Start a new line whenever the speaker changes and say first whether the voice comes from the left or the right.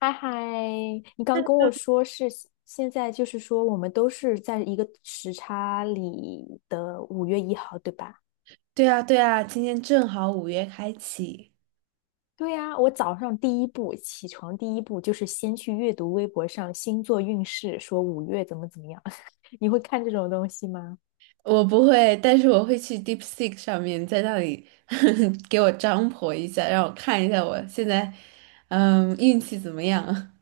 left: 嗨嗨，你刚跟我说是现在，就是说我们都是在一个时差里的五月一号，对吧？
right: 对啊，对啊，今天正好五月开启。
left: 对呀，我早上第一步起床，第一步就是先去阅读微博上星座运势，说五月怎么怎么样。你会看这种东西吗？
right: 我不会，但是我会去 DeepSeek 上面，在那里 给我张婆一下，让我看一下我现在，嗯，运气怎么样。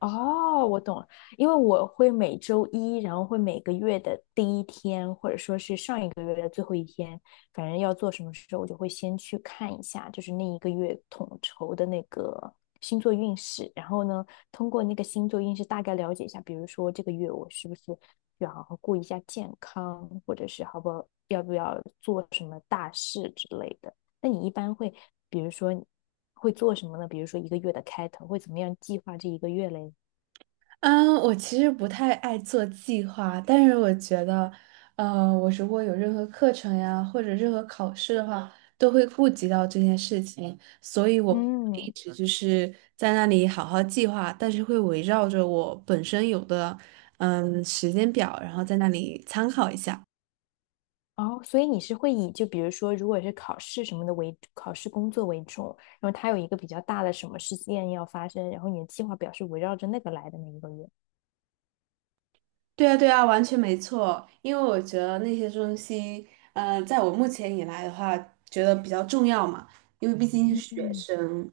left: 哦，我懂了，因为我会每周一，然后会每个月的第一天，或者说是上一个月的最后一天，反正要做什么事，我就会先去看一下，就是那一个月统筹的那个星座运势，然后呢，通过那个星座运势大概了解一下，比如说这个月我是不是要好好顾一下健康，或者是好不好，要不要做什么大事之类的。那你一般会，比如说会做什么呢？比如说一个月的开头会怎么样计划这一个月嘞？
right: 嗯，我其实不太爱做计划，但是我觉得，我如果有任何课程呀，或者任何考试的话，都会顾及到这件事情，所以我不会一
left: 嗯，
right: 直就是在那里好好计划，但是会围绕着我本身有的，嗯，时间表，然后在那里参考一下。
left: 哦，所以你是会以就比如说，如果是考试什么的为考试工作为重，然后它有一个比较大的什么事件要发生，然后你的计划表是围绕着那个来的那一个月。
right: 对啊，对啊，完全没错，因为我觉得那些东西，在我目前以来的话，觉得比较重要嘛，因为毕竟是学
left: 嗯，
right: 生。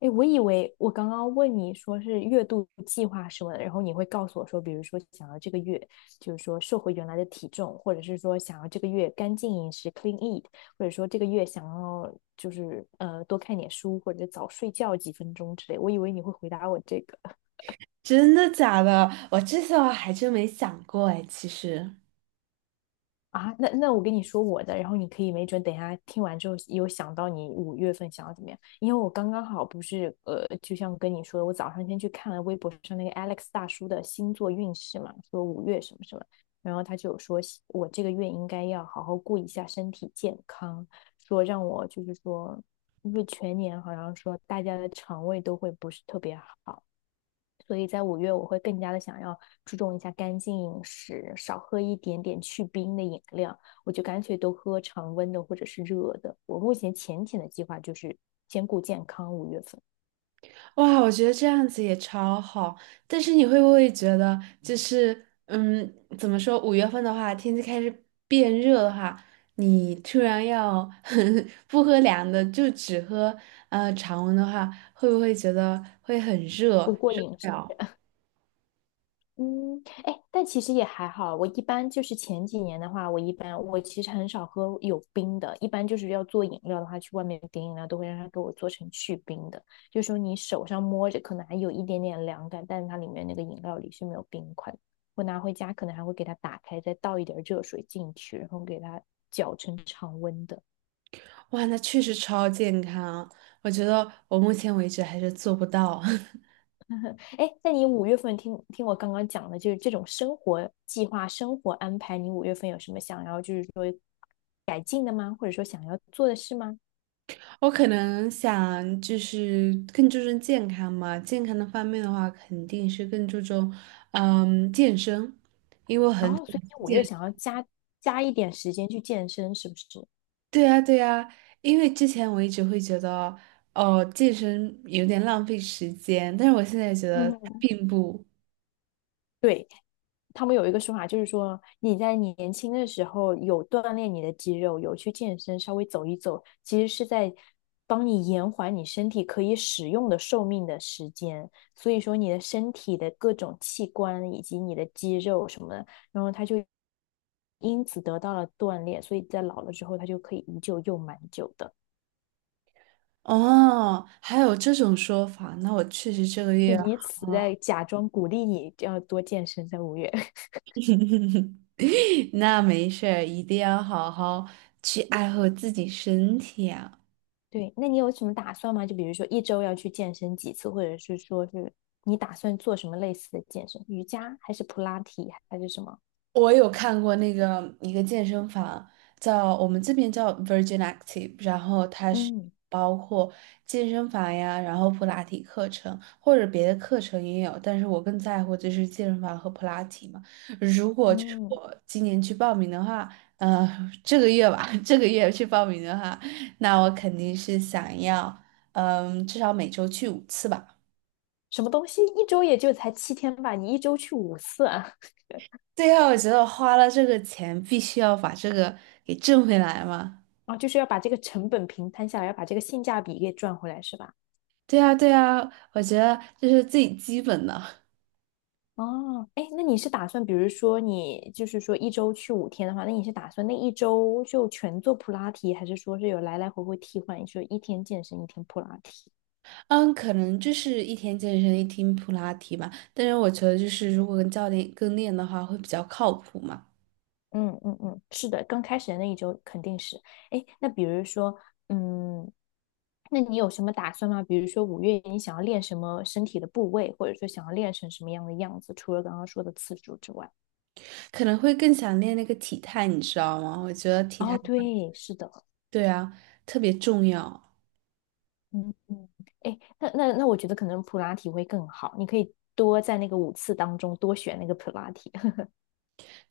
left: 哎，我以为我刚刚问你说是月度计划什么的，然后你会告诉我说，比如说想要这个月，就是说瘦回原来的体重，或者是说想要这个月干净饮食（ （clean eat），或者说这个月想要就是多看点书或者早睡觉几分钟之类。我以为你会回答我这个。
right: 真的假的？我这些我还真没想过哎，其实，
left: 啊，那我跟你说我的，然后你可以没准等一下听完之后有想到你五月份想要怎么样，因为我刚刚好不是，就像跟你说的，我早上先去看了微博上那个 Alex 大叔的星座运势嘛，说五月什么什么，然后他就有说我这个月应该要好好顾一下身体健康，说让我就是说，因为全年好像说大家的肠胃都会不是特别好。所以在五月我会更加的想要注重一下干净饮食，少喝一点点去冰的饮料，我就干脆都喝常温的或者是热的。我目前浅浅的计划就是兼顾健康，五月份。
right: 哇，我觉得这样子也超好。但是你会不会觉得，就是嗯，怎么说？五月份的话，天气开始变热的话，你突然要 不喝凉的，就只喝常温的话，会不会觉得会很热，
left: 不过
right: 受
left: 饮
right: 不
left: 食
right: 了？
left: 嗯，哎，但其实也还好。我一般就是前几年的话，我一般我其实很少喝有冰的，一般就是要做饮料的话，去外面点饮料都会让他给我做成去冰的，就是说你手上摸着可能还有一点点凉感，但是它里面那个饮料里是没有冰块的。我拿回家可能还会给它打开，再倒一点热水进去，然后给它搅成常温的。
right: 哇，那确实超健康啊，我觉得我目前为止还是做不到。
left: 哎，那你五月份听听我刚刚讲的，就是这种生活计划、生活安排，你五月份有什么想要，就是说改进的吗？或者说想要做的事吗？
right: 我可能想就是更注重健康嘛，健康的方面的话，肯定是更注重嗯健身，因为我
left: 然
right: 很
left: 后，所以你五月
right: 健。
left: 想要加一点时间去健身，是不是？
right: 对呀，对呀，因为之前我一直会觉得哦健身有点浪费时间，但是我现在觉得
left: 嗯，
right: 并不。
left: 对，他们有一个说法，就是说你在你年轻的时候有锻炼你的肌肉，有去健身，稍微走一走，其实是在帮你延缓你身体可以使用的寿命的时间。所以说你的身体的各种器官以及你的肌肉什么的，然后它就因此得到了锻炼，所以在老了之后，它就可以依旧用蛮久的。
right: 哦，还有这种说法，那我确实这个
left: 就
right: 月好。
left: 是以此在假装鼓励你要多健身，在五月。
right: 那没事儿，一定要好好去爱护自己身体啊。
left: 对，那你有什么打算吗？就比如说一周要去健身几次，或者是说是你打算做什么类似的健身？瑜伽还是普拉提还是什么？
right: 我有看过那个一个健身房，叫我们这边叫 Virgin Active，然后它是
left: 嗯
right: 包括健身房呀，然后普拉提课程或者别的课程也有，但是我更在乎就是健身房和普拉提嘛。如果就是
left: 嗯，
right: 我今年去报名的话，呃，这个月吧，这个月去报名的话，那我肯定是想要，嗯，至少每周去五次吧。
left: 什么东西？一周也就才七天吧，你一周去五次啊？
right: 对后我觉得我花了这个钱，必须要把这个给挣回来嘛。
left: 啊，就是要把这个成本平摊下来，要把这个性价比给赚回来，是吧？
right: 对呀，对呀，我觉得这是最基本的。
left: 哦，哎，那你是打算，比如说你就是说一周去五天的话，那你是打算那一周就全做普拉提，还是说是有来来回回替换，就一天健身，一天普拉提？
right: 嗯，可能就是一天健身，一天普拉提吧。但是我觉得，就是如果跟教练跟练的话，会比较靠谱嘛。
left: 嗯嗯嗯，是的，刚开始的那一周肯定是。哎，那比如说，嗯，那你有什么打算吗？比如说五月你想要练什么身体的部位，或者说想要练成什么样的样子，除了刚刚说的次数之外。
right: 可能会更想练那个体态，你知道吗？我觉得体态，
left: 哦，对，是的。
right: 对啊，特别重要。
left: 嗯嗯，哎，那，我觉得可能普拉提会更好，你可以多在那个五次当中多选那个普拉提。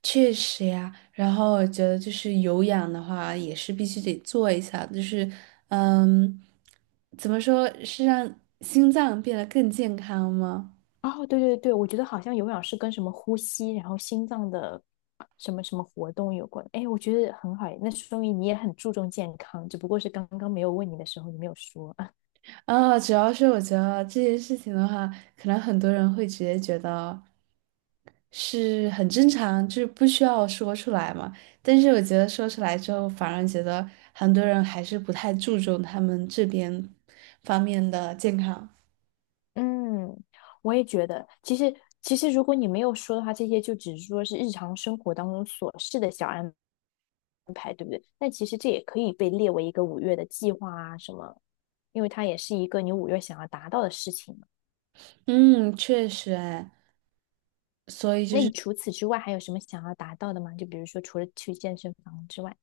right: 确实呀。然后我觉得，就是有氧的话，也是必须得做一下。就是，嗯，怎么说是让心脏变得更健康吗？
left: 哦，对对对，我觉得好像有氧是跟什么呼吸，然后心脏的什么什么活动有关。哎，我觉得很好诶，那说明你也很注重健康，只不过是刚刚没有问你的时候，你没有说。
right: 啊，主要是我觉得这件事情的话，可能很多人会直接觉得是很正常，就是不需要说出来嘛。但是我觉得说出来之后，反而觉得很多人还是不太注重他们这边方面的健康。
left: 嗯，我也觉得，其实如果你没有说的话，这些就只是说是日常生活当中琐事的小安排，对不对？但其实这也可以被列为一个五月的计划啊什么，因为它也是一个你五月想要达到的事情嘛。
right: 嗯，确实，哎，所以就
left: 那你
right: 是。
left: 除此之外还有什么想要达到的吗？就比如说除了去健身房之外，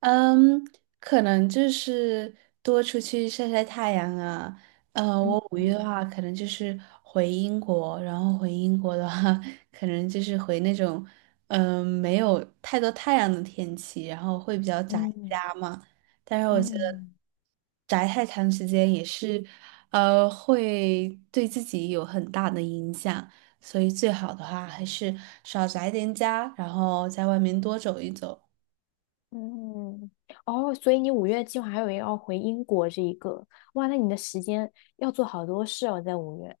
right: 嗯，可能就是多出去晒晒太阳啊。
left: 嗯
right: 我五一的
left: 嗯
right: 话，可能就是回英国，然后回英国的话，可能就是回那种嗯、没有太多太阳的天气，然后会比较宅
left: 嗯
right: 家嘛。但是我觉得
left: 嗯
right: 宅太长时间也是会对自己有很大的影响，所以最好的话还是少宅点家，然后在外面多走一走。
left: 嗯，哦，所以你五月计划还有要回英国这一个，哇，那你的时间要做好多事哦，在五月。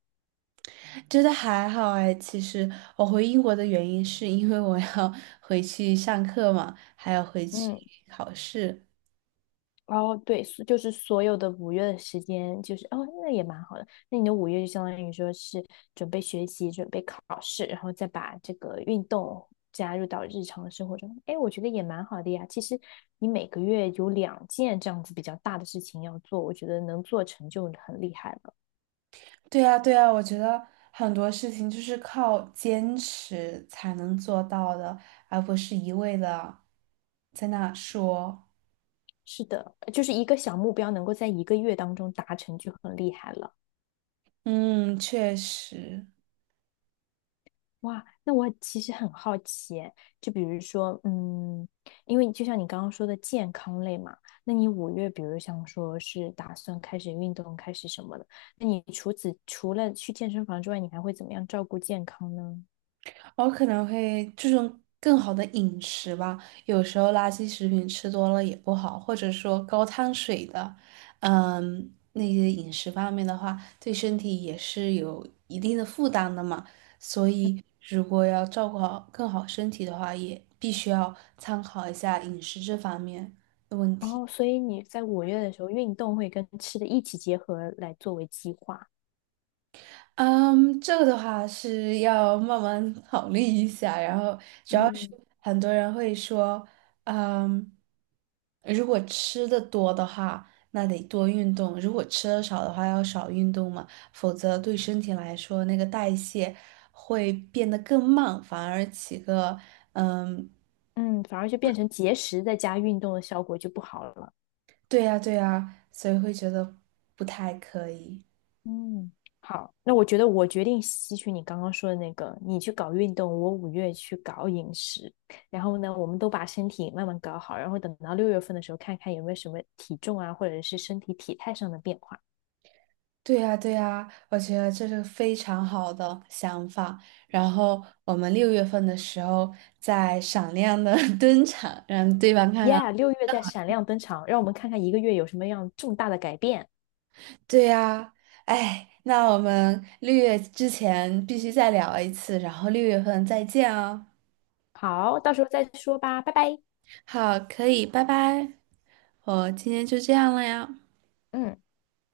right: 觉得还好哎，其实我回英国的原因是因为我要 回去上课嘛，还要回去
left: 嗯，
right: 考试。
left: 哦，对，所就是所有的五月的时间，就是哦，那也蛮好的。那你的五月就相当于说是准备学习、准备考试，然后再把这个运动加入到日常的生活中。哎，我觉得也蛮好的呀。其实你每个月有两件这样子比较大的事情要做，我觉得能做成就很厉害了。
right: 对啊，对啊，我觉得很多事情就是靠坚持才能做到的，而不是一味的在那说。
left: 是的，就是一个小目标能够在一个月当中达成就很厉害了。
right: 嗯，确实。
left: 哇，那我其实很好奇耶就比如说，嗯，因为就像你刚刚说的健康类嘛，那你五月，比如像说是打算开始运动，开始什么的，那你除了去健身房之外，你还会怎么样照顾健康呢？
right: 我可能会注重更好的饮食吧。有时候垃圾食品吃多了也不好，或者说高碳水的，嗯，那些饮食方面的话，对身体也是有一定的负担的嘛。所以，如果要照顾好更好身体的话，也必须要参考一下饮食这方面的问
left: 然
right: 题。
left: 后，所以你在五月的时候，运动会跟吃的一起结合来作为计划，
right: 嗯，这个的话是要慢慢考虑一下，然后主要是
left: 嗯。
right: 很多人会说，嗯，如果吃的多的话，那得多运动；如果吃的少的话，要少运动嘛，否则对身体来说，那个代谢会变得更慢，反而起个，嗯，
left: 嗯，反而就变成节食再加运动的效果就不好了。
right: 对呀，对呀，所以会觉得不太可以。
left: 嗯，好，那我觉得我决定吸取你刚刚说的那个，你去搞运动，我五月去搞饮食，然后呢，我们都把身体慢慢搞好，然后等到六月份的时候，看看有没有什么体重啊，或者是身体体态上的变化。
right: 对呀，对呀，我觉得这是个非常好的想法。然后我们六月份的时候再闪亮的 登场，让对方看看。
left: Yeah，六月在闪亮登场，让我们看看一个月有什么样重大的改变。
right: 对呀，哎，那我们六月之前必须再聊一次，然后六月份再见哦。
left: 好，到时候再说吧，拜拜。
right: 好，可以，拜拜。我今天就这样了呀。
left: 嗯。